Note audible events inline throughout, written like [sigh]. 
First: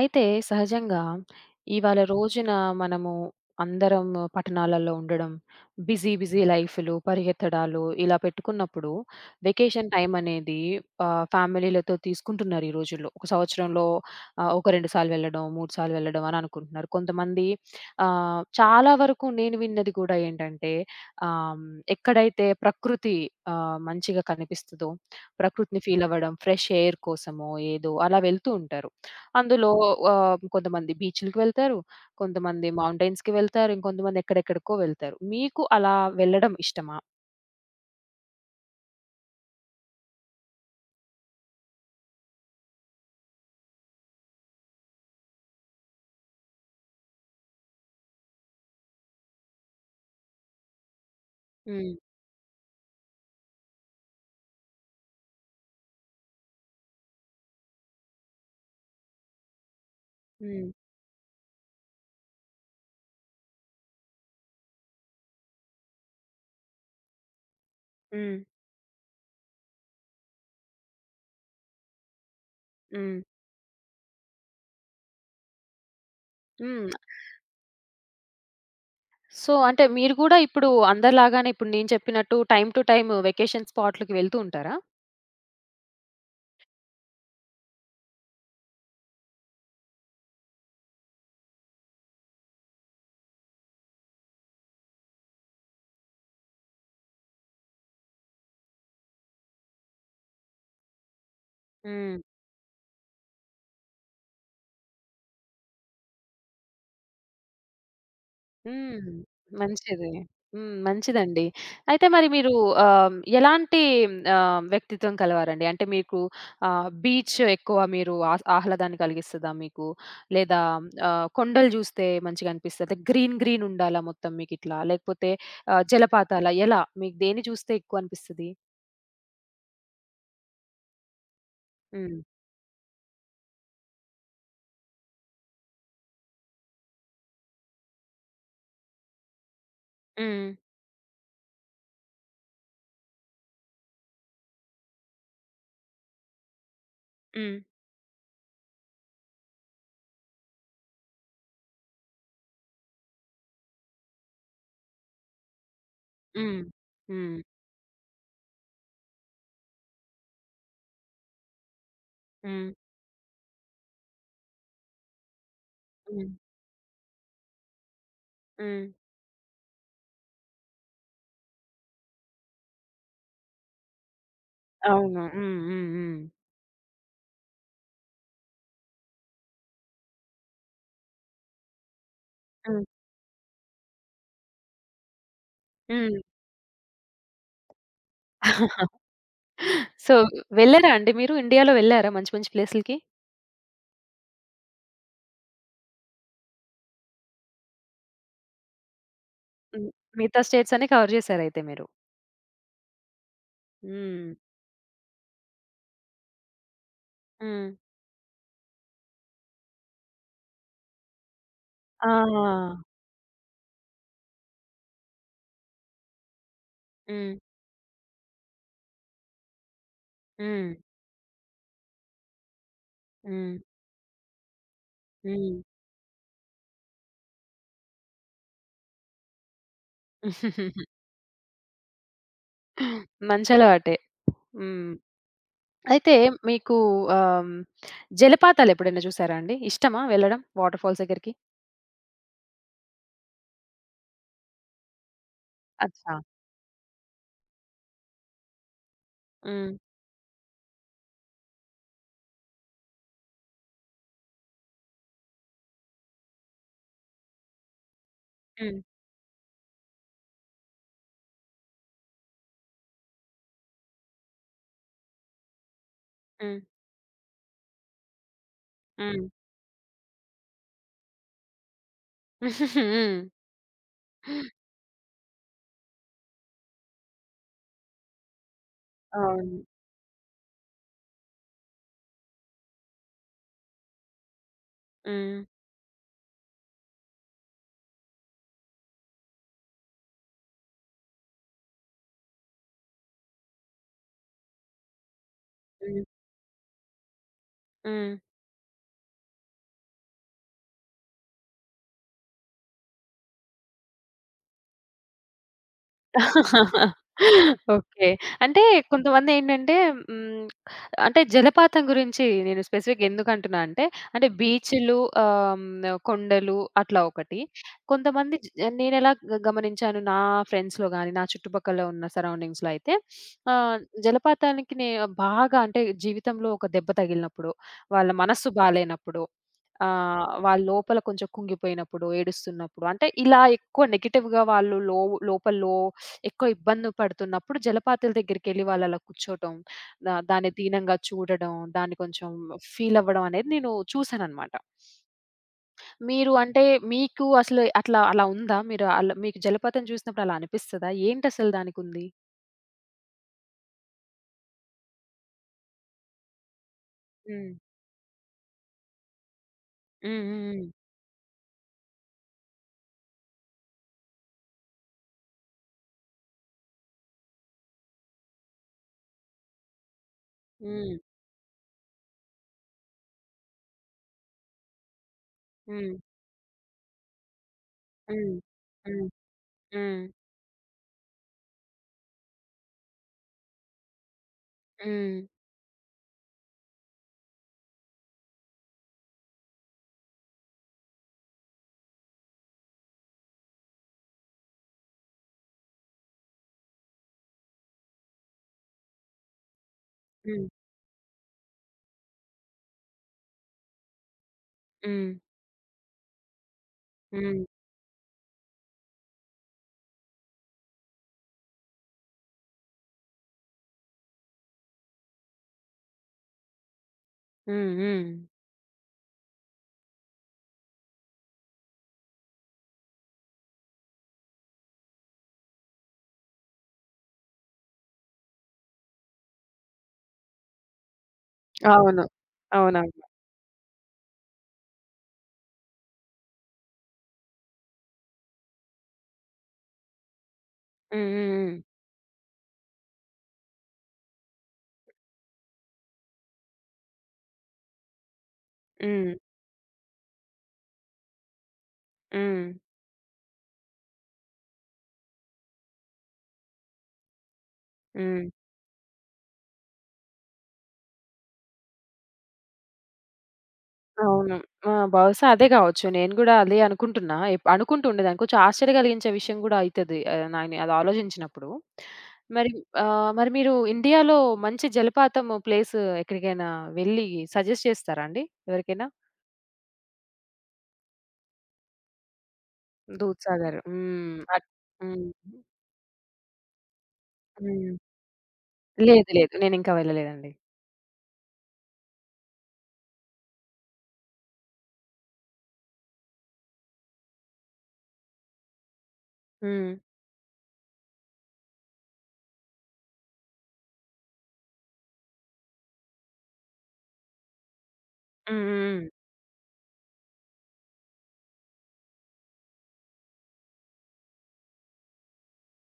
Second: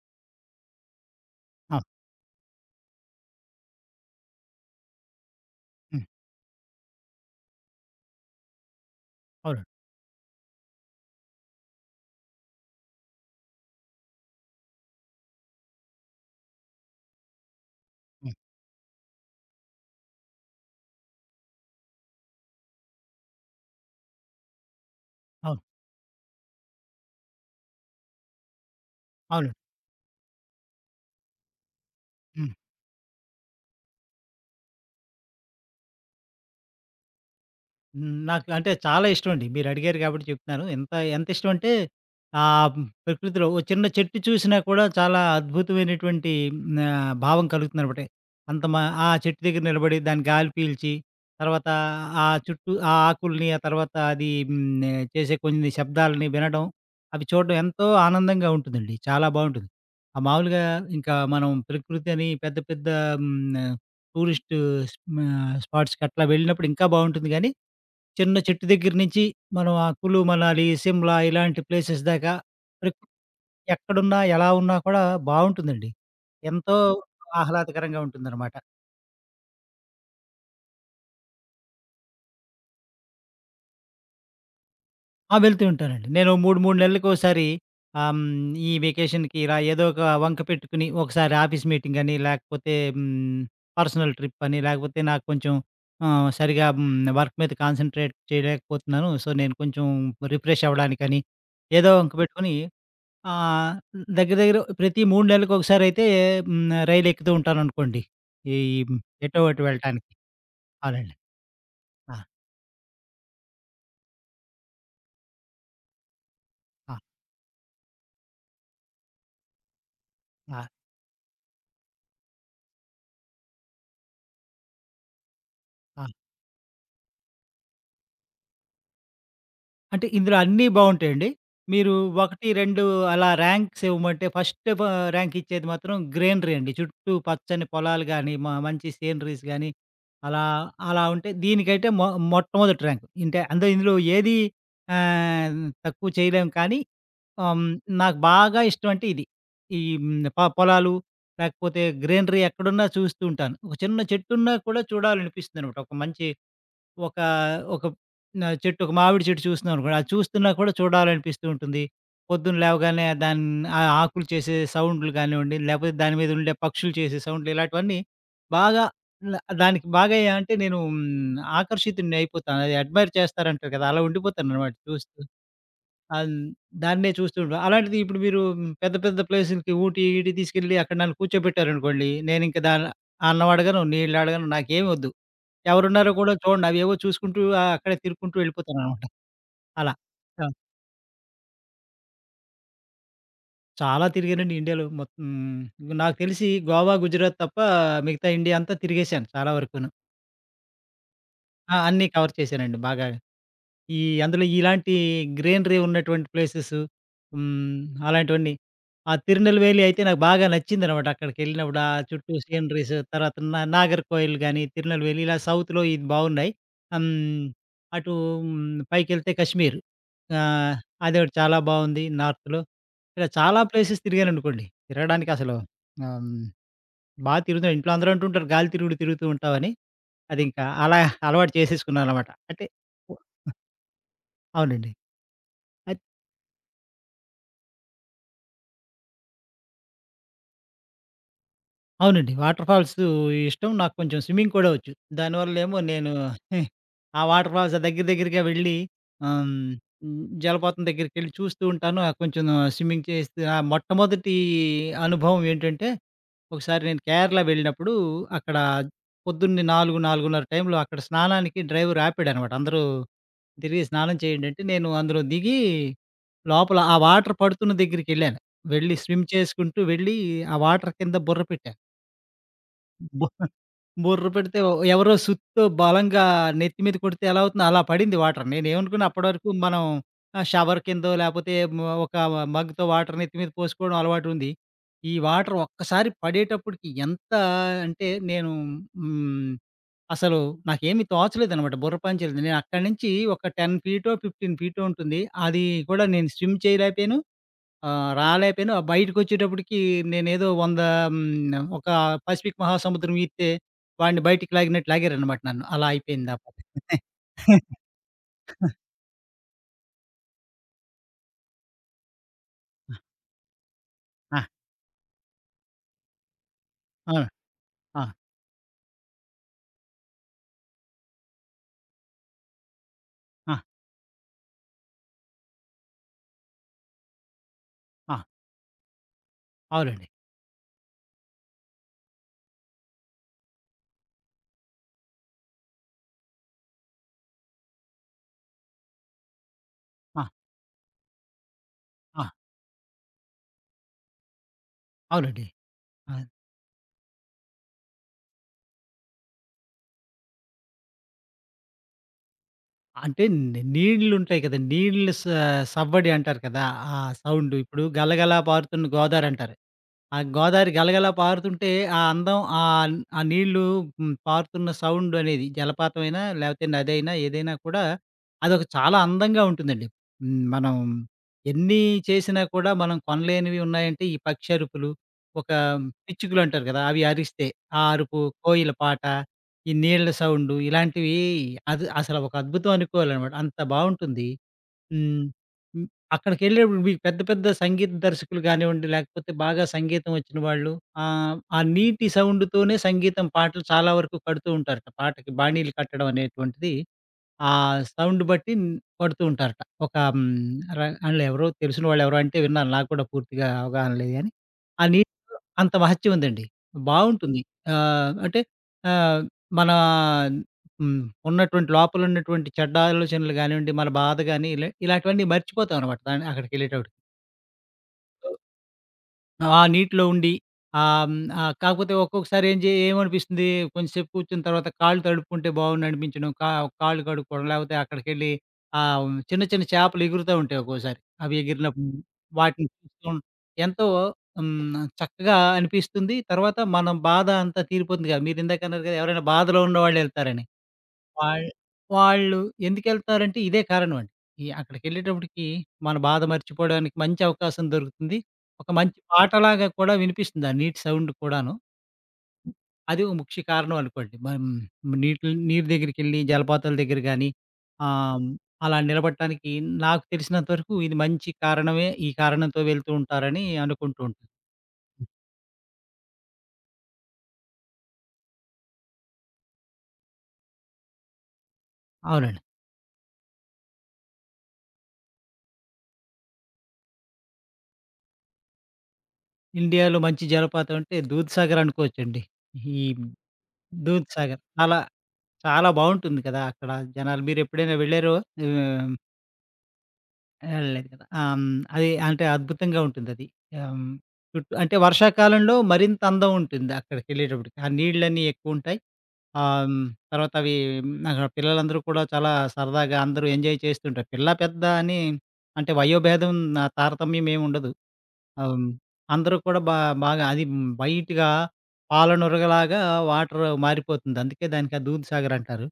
అయితే సహజంగా ఆ! ఇవాళ రోజున మనము అందరం పట్టణాలలో ఉండడం, హ్మ్. బిజీ బిజీ లైఫ్‌లు, పరిగెత్తడాలు ఇలా పెట్టుకున్నప్పుడు అవునండి. వెకేషన్ టైమ్ అనేది ఫ్యామిలీలతో తీసుకుంటున్నారు ఈ రోజుల్లో. ఒక సంవత్సరంలో ఒక 2 సార్లు వెళ్ళడం, 3 సార్లు వెళ్ళడం అని అనుకుంటున్నారు. కొంతమంది హ్మ్. చాలా వరకు నేను విన్నది కూడా ఏంటంటే ఆహ్, హ్మ్, ఎక్కడైతే ప్రకృతి మంచిగా కనిపిస్తదో, అవును. ప్రకృతిని ఫీల్ అవ్వడం, ఫ్రెష్ ఎయిర్ కోసమో ఏదో అలా వెళ్తూ ఉంటారు. అవునండి. అందులో కొంతమంది బీచ్‌లకి వెళ్తారు. హ్మ్. కొంతమంది మౌంటైన్స్‌కి వెళ్తారు. ఇంకొంతమంది ఎక్కడెక్కడికో వెళ్తారు. మీకు అలా వెళ్ళడం ఇష్టమా? హ్మ్. నాకు అంటే చాలా ఇష్టమండి. మీరడిగారు కాబట్టి చెప్తున్నాను. ఎంత ఎంత ఇష్టమంటే ఆహ్, ప్రకృతిలో ఓ చిన్న చెట్టు చూసినా కూడా చాలా అద్భుతమైనటువంటి భావం కలుగుతుందనమాట. అంత మ ఆ చెట్టు దగ్గర నిలబడి దాని గాలి పీల్చి, తర్వాత హ్మ్. ఆ చుట్టూ ఆ ఆకుల్ని, ఆ తర్వాత అది చేసే కొన్ని శబ్దాలని వినడం, అవి చూడడం ఎంతో ఆనందంగా ఉంటుందండి. చాలా బావుంటుంది. ఆ మామూలుగా హ్మ్. ఇంకా మనం ప్రకృతి అని పెద్ద పెద్ద హ్మ్, టూరిస్ట్ స్పాట్స్‌కి అట్లా వెళ్ళినప్పుడు ఇంకా బావుంటుంది గానీ చిన్న హ్మ్. చెట్టు దగ్గర నుంచి మనం ఆ కులు, మనాలి, సిమ్లా ఇలాంటి ప్లేసెస్ దాకా ప్రకృతి హ్మ్. ఎక్కడున్నా, ఎలా ఉన్నా కూడా బావుంటుందండి. ఎంతో హ్మ్. ఆహ్లాదకరంగా ఉంటుందనమాట. సో, అంటే మీరు కూడా ఇప్పుడు అందరిలాగానే ఇప్పుడు నేను చెప్పినట్టు టైమ్ టు టైమ్ వెకేషన్ స్పాట్‌లకి వెళ్తూ ఉంటారా? ఆ! వెళ్తూ ఉంటానండి. నేను 3, 3 నెలలకోసారి ఆహ్, హ్మ్, ఈ వెకేషన్‌కి ఇలా ఏదో ఒక వంక పెట్టుకుని ఒకసారి ఆఫీస్ మీటింగ్ అని, లేకపోతే పర్సనల్ ట్రిప్ అని, లేకపోతే నాకు కొంచెం సరిగా వర్క్ మీద కాన్సంట్రేట్ చేయలేకపోతున్నాను. సో, నేను కొంచెం రిఫ్రెష్ అవ్వడానికని ఏదో వంక హ్మ్. పెట్టుకొని ఆ! దగ్గర దగ్గర ప్రతి 3 నెలలకొకసారయితే హ్మ్. రైలెక్కుతూ ఉంటాననుకోండి. ఈ హ్మ్. ఎటో అటు మంచిది. వెళ్ళటానికి. హ్మ్. అవునండి. మంచిదండి. అయితే ఆ! మరి మీరు ఎలాంటి వ్యక్తిత్వం కలవారండి? అంటే మీకు ఆ! బీచ్ ఎక్కువ మీరు ఆహ్లాదాన్ని కలిగిస్తదా మీకు? లేదా ఆ! కొండలు చూస్తే మంచిగా అనిపిస్తదా? గ్రీన్ గ్రీన్ ఉండాలా మొత్తం మీకిట్లా? లేకపోతే ఆ! జలపాతాలా? ఎలా? మీకు దేన్ని చూస్తే ఎక్కువ అనిపిస్తది? అంటే ఇందులో అన్నీ బావుంటాయండి. మీరు హ్మ్. 1, 2 అలా ర్యాంక్స్ ఇవ్వమంటే ఫస్ట్ వ ర్యాంకిచ్చేది మాత్రం గ్రీనరీ అండి. చుట్టూ పచ్చని పొలాలు గాని, మంచి సీనరీస్ గాని, అలా హ్మ్. అలా ఉంటే దీనికైతే మొట్టమొదటి ర్యాంక్. ఇంటే అందులో ఇందులో ఏది ఆహ్, తక్కువ చేయలేం కానీ ఆహ్, హ్మ్. హ్మ్. నాకు బాగా ఇష్టం అంటే ఇది. ఈ హ్మ్. పొలాలు లేకపోతే గ్రీనరీ ఎక్కడున్నా చూస్తూ ఉంటాను. ఒక చిన్న చెట్టున్నా కూడా చూడాలనిపిస్తుందనమాట. ఒక మంచి హ్మ్. ఒక హ్మ్. ఒక న చెట్టు ఒక మామిడి చెట్టు చూస్తున్నామనుకోండి, అది చూస్తున్నా కూడా చూడాలనిపిస్తూ ఉంటుంది. పొద్దున్న హ్మ్. లేవగానే దాని ఆ ఆకులు చేసే సౌండ్‌లు కానివ్వండి, లేకపోతే దాని హ్మ్. మీద ఉండే పక్షులు చేసే సౌండ్‌లు ఇలాంటివన్నీ బాగా హ్మ్. ల దానికి బాగా అంటే నేను ఆకర్షితుడిని అయిపోతాను. అది అడ్మైర్ చేస్తారంటారు కదా! అలా ఉండిపోతాననమాట చూస్తూ. అవును. హ్మ్. హ్మ్. అన్ దాన్నే చూస్తూ ఉంటాం. అలాంటిది ఇప్పుడు మీరు పెద్ద పెద్ద ప్లేసులకి ఊటీ, ఈటీ తీసుకెళ్ళి అక్కడ నన్ను కూర్చోబెట్టారనుకోండి, నేనింక హ్మ్. దాన్ అన్నం అడగను, నీళ్ళు అడగను, నాకేమి వద్దు. ఎవరున్నారో హ్మ్. కూడా చూడను. అవేవో చూసుకుంటూ అక్కడే తిరుక్కుంటూ హ్మ్. వెళ్ళిపోతాననమాట. అలా. సో, ఆ! వెళ్లారా అండి మీరు? ఇండియాలో వెళ్లారా మంచి మంచి ప్లేసులకి? చాలా తిరిగానండి ఇండియాలో మొత్తం. నాకు తెలిసి గోవా, గుజరాత్ తప్ప మిగతా ఇండియా అంతా తిరిగేశాను చాలా వరకును. హ్మ్. మిగతా స్టేట్స్ అన్ని కవర్ చేసారయితే ఆ! మీరు. అన్నీ కవర్ చేశానండి బాగా. ఈ హ్మ్. అందులో ఇలాంటి గ్రీనరీ ఉన్నటువంటి ప్లేసెసు హ్మ్. హ్మ్. అలాంటివన్నీ. ఆ 'తిరునెల్వేలి' అయితే నాకు బాగా నచ్చిందనమాట. అక్కడికెళ్ళినప్పుడు ఆ చుట్టూ ఆ! సీనరీస్ తర్వాత నాగర్‌కోయిల్ గాని, తిరునెల్వేలి ఇలా సౌత్‌లో ఇది బావున్నాయి. హ్మ్. హ్మ్. అటు హ్మ్. పైకెళ్తే కాశ్మీర్. హ్మ్. ఆహ్, అదొకటి చాలా బావుంది నార్త్‌లో. ఇలా హ్మ్. చాలా ప్లేసెస్ తిరిగాననుకోండి. తిరగడానికి అసలు హ్మ్. ఆహ్, హ్మ్. తిరుగుతా ఇంట్లో అందరూ అంటుంటారు గాలి తిరుగుడు తిరుగుతూ ఉంటావని. అదింకా [laughs] అలవాటు చేసేసుకున్నాననమాట. అంటే మంచి అలవాటే. అవునండి. హ్మ్. అయితే మీకు ఆహ్, జలపాతాలెప్పుడైనా చూసారా అండి? ఇష్టమా వెళ్ళడం వాటర్ ఫాల్స్ దగ్గరికి? అవునండి. వాటర్ ఫాల్స్ ఇష్టం. నాకు కొంచెం స్విమ్మింగ్ కూడా వచ్చు. దానివల్లేమో నేను అచ్చా! [laughs] ఆ వాటర్ ఫాల్స్ దగ్గర దగ్గరగా వెళ్ళి ఆహ్, హ్మ్. హ్మ్. హ్మ్. జలపాతం దగ్గరికెళ్ళి చూస్తూ ఉంటాను. కొంచెం స్విమ్మింగ్ చేస్తూ ఆ మొట్టమొదటి అనుభవం ఏంటంటే, ఒకసారి నేను కేరళ వెళ్ళినప్పుడు అక్కడ హ్మ్. పొద్దున్నే 4, 4:30 టైంలో అక్కడ స్నానానికి డ్రైవర్ ఆపాడనమాట. అందరూ తిరిగి స్నానం చేయండి అంటే, నేను అందులో దిగి హ్మ్. లోపల ఆ వాటర్ పడుతున్న దగ్గరికెళ్ళాను. వెళ్ళి హ్మ్. స్విమ్ చేసుకుంటూ వెళ్ళి ఆ వాటర్ కింద బుర్ర పెట్టా. హ్మ్. బు [laughs] బుర్ర పెడితే ఎవరో సుత్తో బలంగా నెత్తి మీద కొడితే ఎలా అవుతుందో అలా పడింది వాటర్. నేనేమనుకున్నా అప్పటి వరకు అవును. మనం షవర్ కిందో లేపోతే ఒక మగ్‌తో వాటర్ నెత్తి మీద పోసుకోవడం అలవాటుంది. ఈ హ్మ్. వాటర్ ఒక్కసారి పడేటప్పటికి ఎంత అంటే నేను హ్మ్, అసలు నాకేమి తోచలేదనమాట. బుర్ర పని చేయలేదు. నేను అక్కడి నుంచి ఒక 10 ఫీటో, 15 ఫీటో ఉంటుంది. అది హ్మ్. కూడా నేను స్విమ్ చేయలేకపోయాను. ఆ! హ్మ్. రాలేపోయాను. బయటికొచ్చేటప్పటికి నేనేదో 100 ఒక పసిఫిక్ మహాసముద్రం ఈత్తే వాడిని బయటికి లాగినట్టు లాగారనమాట నన్ను. అలా అయిపోయింది ఆ పాప. [laughs] ఓకే. అంటే కొంతమందేంటంటే హ్మ్. అంటే జలపాతం గురించి నేను స్పెసిఫిక్‌గా ఎందుకంటున్నా అంటే, అంటే ఆ! బీచ్‌లు ఆహ్, కొండలు అట్లా అవును. ఒకటి. ఆ! కొంతమంది నేనెలా గమనించాను నా ఫ్రెండ్స్‌లో గాని, నా చుట్టుపక్కల ఉన్న సరౌండింగ్స్‌లో అయితే ఆ! ఆహ్, జలపాతానికి బాగా అంటే జీవితంలో ఒక దెబ్బ తగిలినప్పుడు, వాళ్ళ ఆ! మనస్సు బాలేనప్పుడు, అవునండి. వాళ్ళు లోపల కొంచెం కుంగిపోయినప్పుడు, ఏడుస్తున్నప్పుడు అంటే ఇలా ఎక్కువ నెగెటివ్‌గా వాళ్ళు లోపల ఎక్కువ ఇబ్బంది పడుతున్నప్పుడు జలపాతాల దగ్గరికెళ్ళి వాళ్ళు అలా కూర్చోటం, ఆ! దాన్ని దీనంగా చూడడం, దాన్ని ఆ! కొంచెం ఫీల్ అవ్వడం అనేది నేను చూసాననమాట. అవునండి. ఆ! మీరు అంటే మీకు అసలు అలా ఉందా? మీరు అలా మీకు జలపాతం చూసినప్పుడు అలా అనిపిస్తదా? ఏంటసలు దానికుంది? అంటే నీళ్లుంటాయి కదండీ! నీళ్ళు స సవ్వడి అంటారు కదా! ఆ హ్మ్. సౌండు ఇప్పుడు గలగలా పారుతున్న గోదావరంటారు. ఆ హ్మ్. గోదావరి గలగలా పారుతుంటే ఆ అందం ఆ నీళ్ళు పారుతున్న సౌండ్ అనేది జలపాతం అయినా, లేకపోతే నది అయినా ఏదైనా కూడా అదొక చాలా అందంగా ఉంటుందండి. హ్మ్. మనం హ్మ్. ఎన్ని చేసినా కూడా మనం కొనలేనివి ఉన్నాయంటే ఈ పక్షి అరుపులు, ఒక హ్మ్. పిచ్చుకలు అంటారు కదా! అవి అరిస్తే ఆ అరుపు, హ్మ్. కోయిల పాట, హ్మ్. ఈ హ్మ్. నీళ్ళ సౌండు ఇలాంటివి అది అసలు ఒక అద్భుతం అనుకోవాలనమాట. అంత బావుంటుంది. హ్మ్. హ్మ్. హ్మ్. అక్కడికెళ్ళేప్పుడు మీకు పెద్ద పెద్ద సంగీత దర్శకులు గానివ్వండి, లేకపోతే బాగా సంగీతం వచ్చిన వాళ్ళు ఆ నీటి సౌండ్‌తోనే సంగీతం పాటలు చాలా వరకు కడుతూ ఉంటారట. పాటకి బాణీలు కట్టడం అనేటువంటిది ఆ సౌండ్ బట్టి పడుతూ ఉంటారట. ఒక హ్మ్. హ్మ్. హ్మ్. ర ఆళ్ళెవరో తెలిసిన వాళ్ళెవరో అంటే విన్నాను. నాకు కూడా పూర్తిగా అవగాహన లేదు గానీ. ఆ నీ హ్మ్. అంత మహత్యం ఉందండి. బావుంటుంది. హ్మ్. అంటే ఆహ్, మన హ్మ్. ఉన్నటువంటి లోపల ఉన్నటువంటి చెడ్డ ఆలోచనలు గానివ్వండి, మన బాధ గాని ఇలా ఇలాంటివన్నీ మర్చిపోతామనమాట దాన్ని అక్కడికెళ్ళేటప్పటికి. హ్మ్. హ్మ్. ఆ నీటిలో ఉండి కాకపోతే ఒక్కొక్కసారి ఏం జే ఏమనిపిస్తుంది కొంచెంసేపు కూర్చున్న తర్వాత కాళ్ళు తడుపుకుంటే బావుండు అనిపించడం. కాళ్ళు కడుక్కోవడం లేకపోతే అక్కడికెళ్ళి చిన్న చిన్న చేపలు ఎగురుతా ఉంటాయి ఒక్కోసారి. అవి ఎగిరినప్పుడు అవును. వాటిని అవునవును. చూస్తూ ఉం- ఎంతో చక్కగా అనిపిస్తుంది. తర్వాత మనం బాధ అంతా తీరిపోతుంది కదా! మీరిందాక అన్నారు కదా! ఎవరైనా బాధలో ఉన్నవాళ్ళెళ్తారని. హ్మ్. వాళ్ హ్మ్. వాళ్ళు ఎందుకెళ్తున్నారంటే ఇదే కారణమండి. అక్కడికెళ్ళేటప్పటికి మన బాధ మర్చిపోవడానికి మంచి అవకాశం దొరుకుతుంది. ఒక మంచి హ్మ్. పాటలాగా కూడా వినిపిస్తుంది. ఆ నీటి సౌండ్ కూడాను. హ్మ్. హ్మ్. అది ఓ ముఖ్య కారణం అనుకోండి. మనం నీరు దగ్గరికెళ్ళి జలపాతాల దగ్గర గానీ, ఆహ్, హ్మ్. అలా నిలబడటానికి నాకు తెలిసినంత వరకు ఇది మంచి కారణమే. ఈ కారణంతో వెళ్తూ ఉంటారని అనుకుంటూ ఉంటాను. అవును. ఆ! బహుశా అదే గావచ్చు. నేను గూడా అదే అనుకుంటున్నా. అనుకుంటూ ఉండేదాన్ని. కొంచెం ఆశ్చర్య కలిగించే విషయం గూడా అయితది. నాని అది ఆలోచించినప్పుడు. అవునండి. మరి మరి మీరు ఇండియాలో మంచి జలపాతం ప్లేస్ ఎక్కడికైనా వెళ్లి సజెస్ట్ చేస్తారా అండి ఎవరికైనా? ఇండియాలో మంచి జలపాతం అంటే దూద్‌సాగర్ అనుకోవచ్చండి. ఈ 'దూద్‌సాగర్' హ్మ్. దూద్‌సాగర్. అలా హ్మ్. చాలా బావుంటుంది కదా! అక్కడ జనాలు. హ్మ్. మీరెప్పుడైనా వెళ్లారో? ఆహ్, లేదు. లేదు. నేనింకా వెళ్ళలేదండి. వెళ్ళలేదు కదా! ఆహ్, హ్మ్. అది అంటే అద్భుతంగా ఉంటుందది. ఆహ్, హ్మ్. చుట్టూ అంటే వర్షాకాలంలో మరింత అందం ఉంటుంది అక్కడికెళ్ళేటప్పటికి. ఆ నీళ్ళన్నీ ఎక్కువుంటాయి. ఆహ్, హ్మ్. హ్మ్. తర్వాత అవి అక్కడ పిల్లలందరూ కూడా చాలా సరదాగా అందరూ ఎంజాయ్ చేస్తుంటారు. పిల్ల, పెద్ద అని అంటే వయోభేదం ఆ తారతమ్యం ఏమి ఉండదు. హ్మ్. ఆహ్, హ్మ్. హ్మ్. అందరూ కూడా బాగా అది వైట్‌గా పాలనురగలాగా వాటర్ మారిపోతుంది. అందుకే దానికి ఆ దూద్ సాగర్ అంటారు.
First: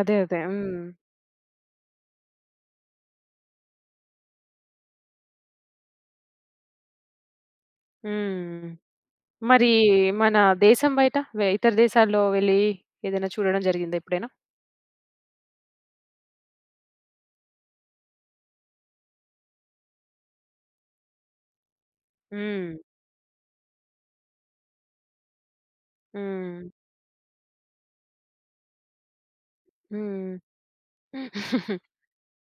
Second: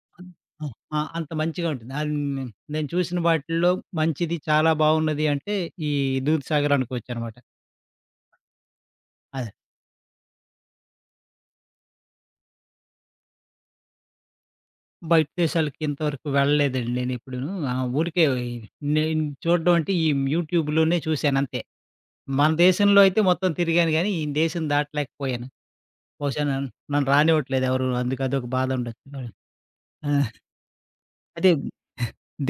అదే. అన్ అదే. ఆ! హ్మ్. ఆ! అంత మంచిగా ఉంటుంది. అది నే నేను చూసిన వాటిల్లో మంచిది, చాలా బావున్నది అంటే ఈ 'దూద్‌సాగర్' అనుకోవచ్చనమాట. హ్మ్. అదే. మరి మన దేశం బయట? ఇతర దేశాల్లో వెళ్ళి ఏదైనా చూడడం జరిగిందా ఎప్పుడైనా? బయట దేశాలకి ఇంతవరకు వెళ్ళలేదండి నేనెప్పుడూను. ఆ! ఊరికే ఈ- నేను చూడడం అంటే యూట్యూబ్‌లోనే చూశానంతే. మన హ్మ్. దేశంలో అయితే మొత్తం తిరిగాను గానీ, ఈ దేశం దాటలేకపోయాను. బహుశా హ్మ్. నన్ నన్ను రానివ్వట్లేదు ఎవరు. అందుకు అదొక బాధ ఉండొచ్చు. ఆ! హ్మ్. అదే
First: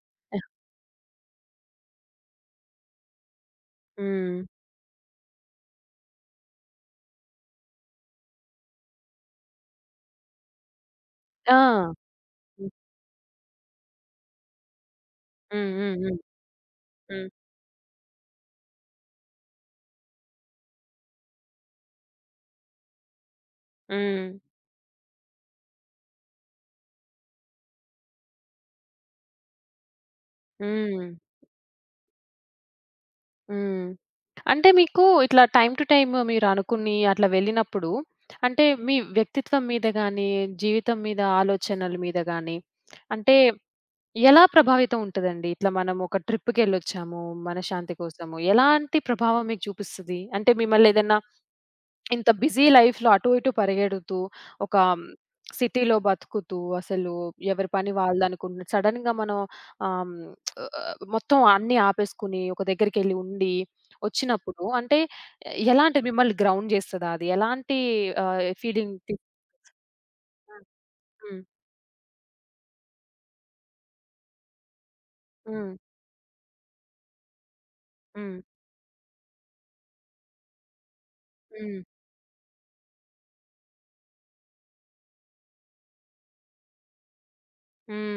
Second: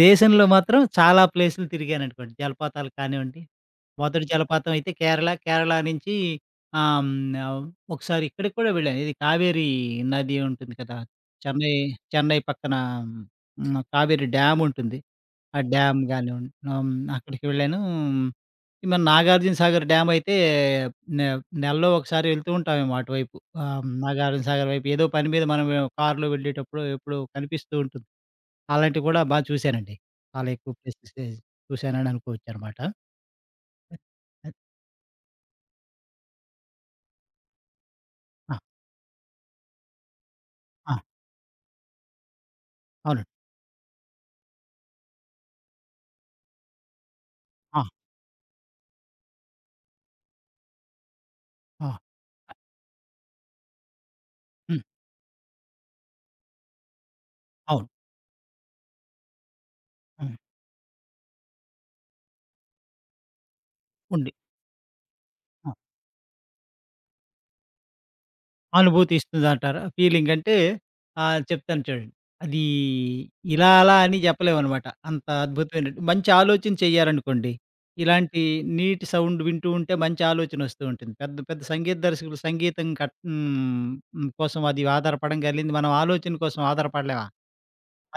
దేశంలో మాత్రం చాలా ప్లేసులు తిరిగాననుకోండి. జలపాతాలు కానివ్వండి, మొదటి హ్మ్. జలపాతం అయితే కేరళ. కేరళ నుంచి ఆహ్, హ్మ్, ఒకసారి ఇక్కడికి కూడా వెళ్ళాను. ఇది కావేరీ నది ఉంటుంది కదా! ఆ! చెన్నై చెన్నై హ్మ్. పక్కన కావేరీ డ్యామ్ ఉంటుంది. ఆ హ్మ్. హ్మ్. డ్యామ్ హ్మ్. కానివ్వండి, హ్మ్. అక్కడికి వెళ్ళాను. ఈ మన 'నాగార్జున సాగర్' డ్యామ్ అయితే నె నెలలో ఒకసారి వెళ్తూ ఉంటామేమో అటువైపు. హ్మ్. 'నాగార్జున సాగర్' వైపు ఏదో పని మీద మనం కార్‌లో వెళ్ళేటప్పుడు ఎప్పుడో కనిపిస్తూ ఉంటుంది. అలాంటివి గూడా చూసానండి. చాలా ఎక్కువ హ్మ్. ప్లేసెస్ చూసానని అనుకోవచ్చనమాట. హ్మ్. [laughs] అంటే మీకు ఇట్లా టైమ్ టు టైమ్ మీరనుకుని అట్లా వెళ్ళినప్పుడు ఆ! అంటే మీ వ్యక్తిత్వం మీద గాని, ఆ! జీవితం మీద ఆలోచనల మీద గాని అవునండి. అంటే ఎలా ప్రభావితం ఉంటదండి? ఇట్లా మనం ఒక ట్రిప్‌కెళ్ళొచ్చాము ఆ! మనశ్శాంతి కోసము. ఎలాంటి ప్రభావం మీకు చూపిస్తది? అంటే మిమ్మల్ని ఏదన్నా ఆ! ఇంత బిజీ లైఫ్‌లో అటు ఇటు పరిగెడుతూ, ఒక హ్మ్. సిటీలో బతుకుతూ, అసలు ఎవరి అవును. పని వాళ్ళదనుకుంటున్న సడెన్‌గా మనం హ్మ్. మొత్తం అన్నీ ఆపేసుకొని, ఒక దగ్గరికెళ్ళి ఉండి, ఉంది. వచ్చినప్పుడు అంటే ఆ! ఎలాంటి మిమ్మల్ని గ్రౌండ్ చేస్తదా అది? ఎలాంటి ఫీలింగ్ అనుభూతి ఇస్తుందంటారా? ఫీలింగ్ అంటే హ్మ్. చెప్తాను చూడండి. అది ఇలా అలా అని చెప్పలేమనమాట. అంత హ్మ్. అద్భుతమైన మంచి ఆలోచన చేయాలనుకోండి. హ్మ్. ఇలాంటి నీట్ సౌండ్ వింటూ ఉంటే మంచి ఆలోచన వస్తూ ఉంటుంది. పెద్ద పెద్ద హ్మ్. సంగీత దర్శకులు సంగీతం కట్ హ్మ్. కోసం అది ఆధారపడడం జరిగింది. మనం ఆలోచన కోసం ఆధారపడలేమా?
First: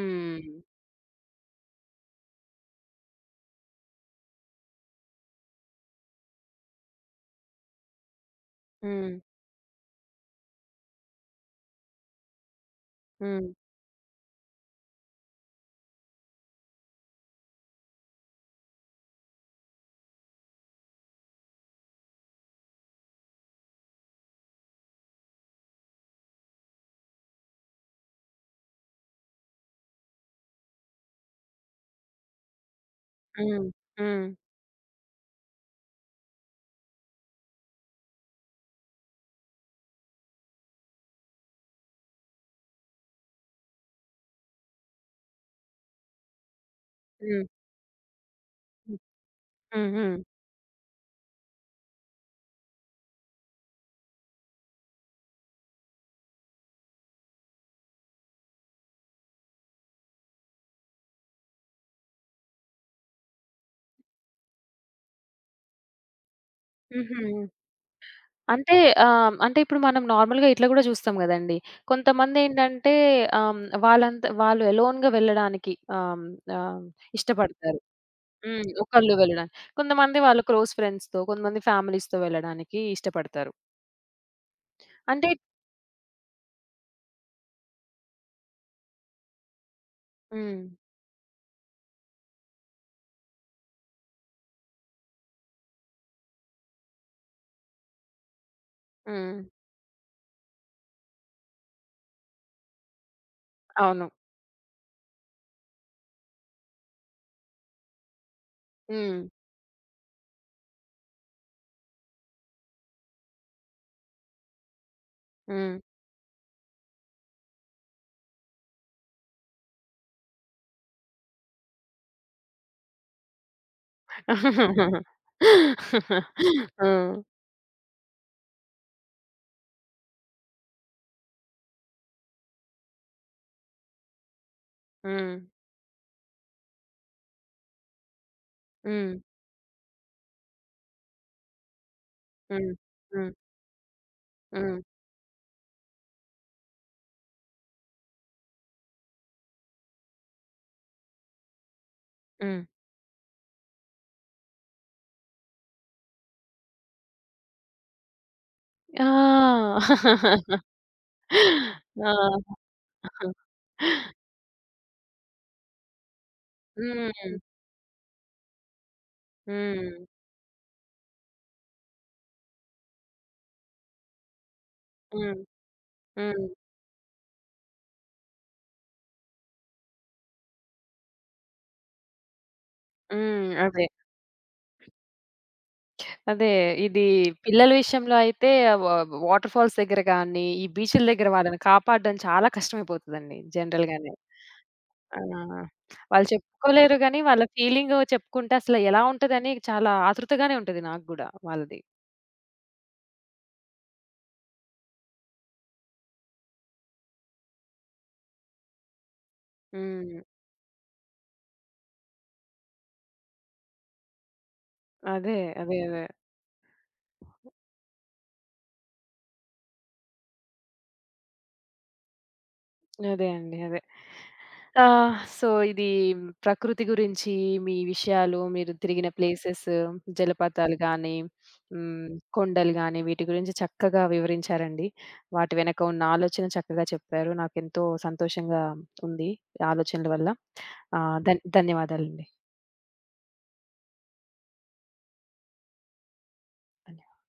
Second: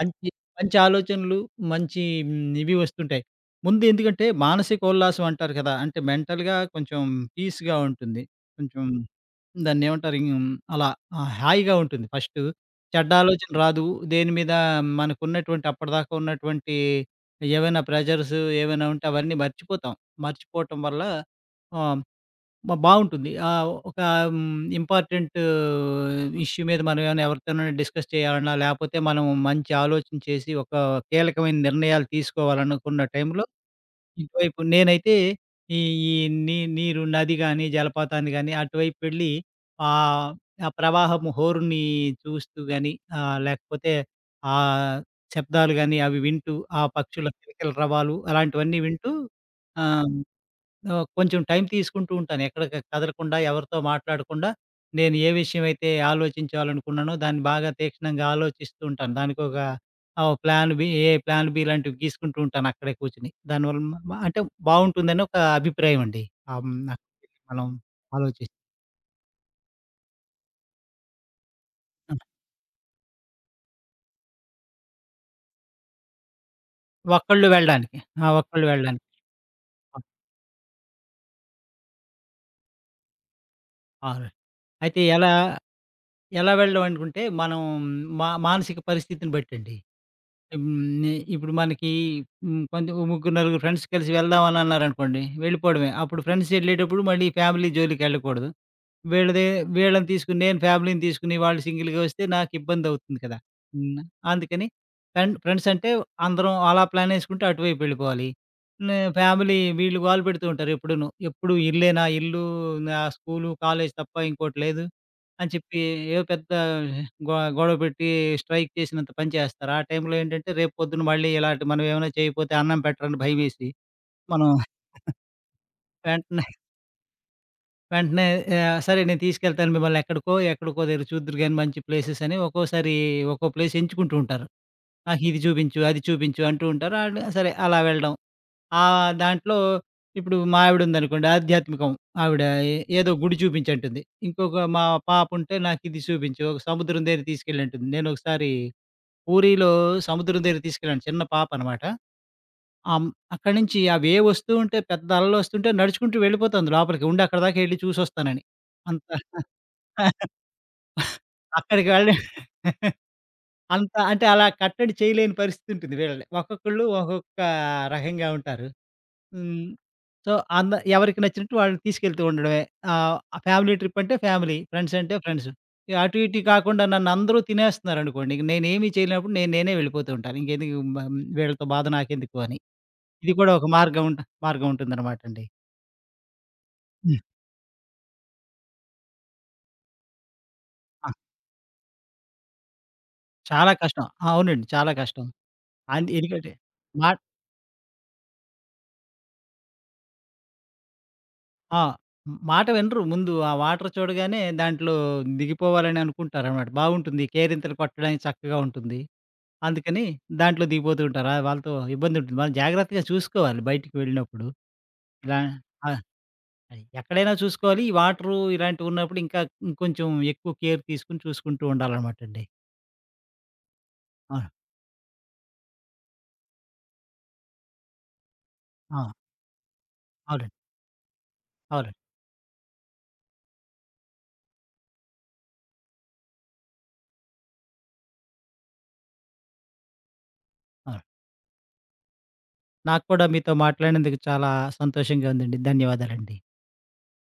మంచి, మంచి ఆలోచనలు, మంచి ఇవి వస్తుంటాయి. ముందు ఎందుకంటే మానసిక ఉల్లాసం అంటారు కదా! అంటే మెంటల్‌గా కొంచెం పీస్‌గా ఉంటుంది. కొంచెం హ్మ్. దాన్నేమంటారు? అలా హాయిగా ఉంటుంది ఫస్టు. చెడ్డ హ్మ్. ఆలోచన రాదు. దేని మీద మనకున్నటువంటి అప్పటిదాకా ఉన్నటువంటి ఏవైనా ప్రెషర్స్ ఏవైనా ఉంటే అవన్నీ మర్చిపోతాం. మర్చిపోవటం వల్ల ఆహ్, బావుంటుంది. ఒక ఇంపార్టెంట్ ఇష్యూ మీద మనం ఏమైనా ఎవరితోనైనా డిస్కస్ చేయాలన్నా, లేపోతే మనం మంచి ఆలోచన చేసి, ఒక కీలకమైన నిర్ణయాలు తీసుకోవాలనుకున్న టైంలో, హ్మ్. హ్మ్. ఇటువైపు నేనైతే ఈ ఈ నీ నీరు నది గాని, జలపాతాన్ని గాని అటువైపు వెళ్ళి ఆహ్, ఆ ప్రవాహము హోరుని చూస్తూ గాని, లేకపోతే ఆ శబ్దాలు గాని అవి వింటూ, ఆ పక్షుల హ్మ్. కిలకిల రవాలు అలాంటివన్నీ హ్మ్. వింటూ హ్మ్. హ్మ్. ఆహ్ హ్మ్. ఆహ్, కొంచెం టైం తీసుకుంటూ ఉంటాను. ఎక్కడికి కదలకుండా, ఎవరితో మాట్లాడకుండా, నేను ఏ విషయమైతే ఆలోచించాలనుకున్నానో దాన్ని బాగా తీక్షణంగా ఆలోచిస్తూ ఉంటాను. దానికొక ప్లాన్ బి లాంటివి గీసుకుంటూ ఉంటాను అక్కడే కూర్చొని. దానివల్ల మ మ- అంటే బావుంటుందని ఒక అభిప్రాయం అండి. ఆహ్, హ్మ్. అక్కడికెళ్ళి హుహు. మనం ఆలోచిస్ అంటే అంటే ఇప్పుడు మనం నార్మల్‌గా ఇట్లా గూడా చూస్తాం గదండీ. ఆ! కొంతమందేంటంటే వాళ్ళంత వాళ్ళు ఎలోన్‌గా వెళ్ళడానికి ఆహ్, ఆహ్, ఒక్కళ్ళు ఇష్టపడతారు. వెళ్ళడానికి. ఆ! హ్మ్. ఒక్కళ్ళు వెళ్ళడానికి. ఒకళ్ళు వెళ్ళడానికి. ఆ! కొంతమంది వాళ్ళ క్లోజ్ ఫ్రెండ్స్‌తో, కొంతమంది ఫ్యామిలీస్‌తో వెళ్ళడానికి ఇష్టపడతారు. అవును. అయితే అంటే ఎలా ఎలా వెళ్ళడం అనుకుంటే, మా మానసిక పరిస్థితిని బట్టండి. హ్మ్. హ్మ్. ఇప్పుడు మనకి హ్మ్. కొంచెం ఓ ముగ్గురు, నలుగురు ఫ్రెండ్స్ కలిసి వెళ్దాం అని అన్నారనుకోండి, వెళ్ళిపోవడమే. అప్పుడు ఫ్రెండ్స్ ఎళ్ళేటప్పుడు మళ్ళీ ఫ్యామిలీ జోలికెళ్ళకూడదు. హ్మ్. వీళ్ళదే వీళ్ళని తీసుకొని నేను ఫ్యామిలీని తీసుకొని వాళ్ళు సింగిల్‌గా వస్తే నాకు ఇబ్బందవుతుంది కదా! హ్మ్. అవును. అందుకని ఫ్రెండ్స్ అంటే అందరం అలా ప్లాన్ యేసుకుంటే అటువైపు వెళ్ళిపోవాలి. హ్మ్. ఫ్యామిలీ వీళ్ళు గోల పెడుతూ ఉంటారు ఎప్పుడూను. ఎప్పుడు ఇల్లే నా ఇల్లు, నా స్కూలు, కాలేజు తప్ప ఇంకోటి లేదు అని హ్మ్. చెప్పి ఏదో పెద్ద గొ గొడవ పెట్టి స్ట్రైక్ చేసినంత పని చేస్తారు. ఆ టైంలో ఏంటంటే రేపు పొద్దున మళ్ళీ ఇలాంటి మనం ఏమైనా చేయకపోతే అన్నం పెట్టరని భయమేసి మనం [laughs] వెంటనే హ్మ్. వెంటనే సరే నేను తీసుకెళ్తాను మిమ్మల్ని ఎక్కడికో, ఎక్కడికో దగ్గర చూద్దురు గాని మంచి ప్లేసెస్ అని ఒక్కోసారి ఒక్కో ప్లేస్ ఎంచుకుంటూ ఉంటారు. నాకు హ్మ్. ఇది చూపించు, అది చూపించు అంటూ ఉంటారు. ఆళ్ళు సరే అలా వెళ్ళడం. హ్మ్. దాంట్లో ఇప్పుడు మా ఆవిడ ఉందనుకోండి ఆధ్యాత్మికం. ఆవిడ ఏ హ్మ్. ఏదో హ్మ్. గుడి చూపించంటుంది. ఇంకొక హ్మ్. మా పాప ఉంటే నాకు ఇది చూపించు, ఒక సముద్రం దగ్గర తీసుకెళ్ళంటుంది. నేను ఒకసారి పూరీలో సముద్రం దగ్గర తీసుకెళ్ళాను. చిన్న పాప అనమాట. హ్మ్. అం అక్కడి నుంచి అవేవో వస్తూ ఉంటే, పెద్ద అలలొస్తుంటే నడుచుకుంటూ వెళ్ళిపోతుంది లోపలికి. ఉండు అక్కడి దాకా ఎళ్లి చూసొస్తానని. అంత ఆ! [laughs] అక్కడికి వెళ్ళి [laughs] అంత ఆ! అంటే అలా కట్టడి చేయలేని పరిస్థితి ఉంటుంది వీళ్ళని. ఒక్కొక్కళ్ళు హ్మ్. ఒక్కొక్క రకంగా ఉంటారు. హ్మ్. హ్మ్. సో, ఎవరికి నచ్చినట్టు వాళ్ళని తీసుకెళ్తూ ఉండడమే. ఆహ్, ఫ్యామిలీ ట్రిప్ అంటే ఫ్యామిలీ, ఫ్రెండ్స్ అంటే హ్మ్. ఫ్రెండ్స్. ఇక అటు ఇటు హ్మ్. కాకుండా నన్నందరూ తినేస్తున్నారనుకోండి, ఇక నేనేమీ చేయలేనప్పుడు నేనే వెళ్ళిపోతూ ఉంటాను. ఇంకెందుకు వీళ్ళతో బాధ నాకెందుకు అని. ఇది హ్మ్. కూడా ఒక అదే. మార్గం మార్గం ఉంటుందనమాటండి. అదే. ఇది హ్మ్. పిల్లల విషయంలో అయితే వ వాటర్ ఫాల్స్ దగ్గర గాని, ఈ బీచ్‌ల ఆ! దగ్గర వాళ్ళని కాపాడడం చాలా కష్టమైపోతదండి చాలా కష్టం. జనరల్‌గానే. ఆ! అవునండి. చాలా ఆ! కష్టం. అండ్ వాళ్ళు ఎందుకంటే చెప్పుకోలేరు మా గానీ, వాళ్ళ ఫీలింగు చెప్పుకుంటే అసలు ఎలా ఉంటదని చాలా ఆతృతగానే ఉంటది నాకు గూడా వాళ్ళది. ఆ! మాట వినరు. ముందు ఆ వాటర్ చూడగానే దాంట్లో దిగిపోవాలని అనుకుంటారనమాట. బావుంటుంది. కేరింతలు కొట్టడానికి చక్కగా ఉంటుంది. అందుకని హ్మ్. దాంట్లో దిగిపోతూ ఉంటారు. ఆ! వాళ్ళతో ఇబ్బందుంటుంది. మనం జాగ్రత్తగా చూసుకోవాలి బయటికి వెళ్ళినప్పుడు. అదే. ఇలా అదే. ఆ! అదే. ఎక్కడైనా చూసుకోవాలి. ఈ వాటరు ఇలాంటివున్నప్పుడు ఇంకా ఇంకొంచెం ఎక్కువ కేర్ తీసుకొని చూసుకుంటూ ఉండాలనమాటండి. అదే అండి. అదే. అవును. సో, ఇది ప్రకృతి గురించి మీ విషయాలు, మీరు తిరిగిన ఆ! ప్లేసెస్, అవునండి. జలపాతాలు గానీ, అవునండి. హ్మ్, కొండలు గానీ, వీటి గురించి చక్కగా వివరించారండి. వాటి వెనక ఉన్న ఆలోచన చక్కగా చెప్పారు. నాకెంతో సంతోషంగా ఉంది ఈ ఆలోచనల వల్ల. అవును. ధన్యవాదాలండి. నాకు కూడా మీతో మాట్లాడినందుకు చాలా సంతోషంగా ఉందండి. ధన్యవాదాలండి. ధన్య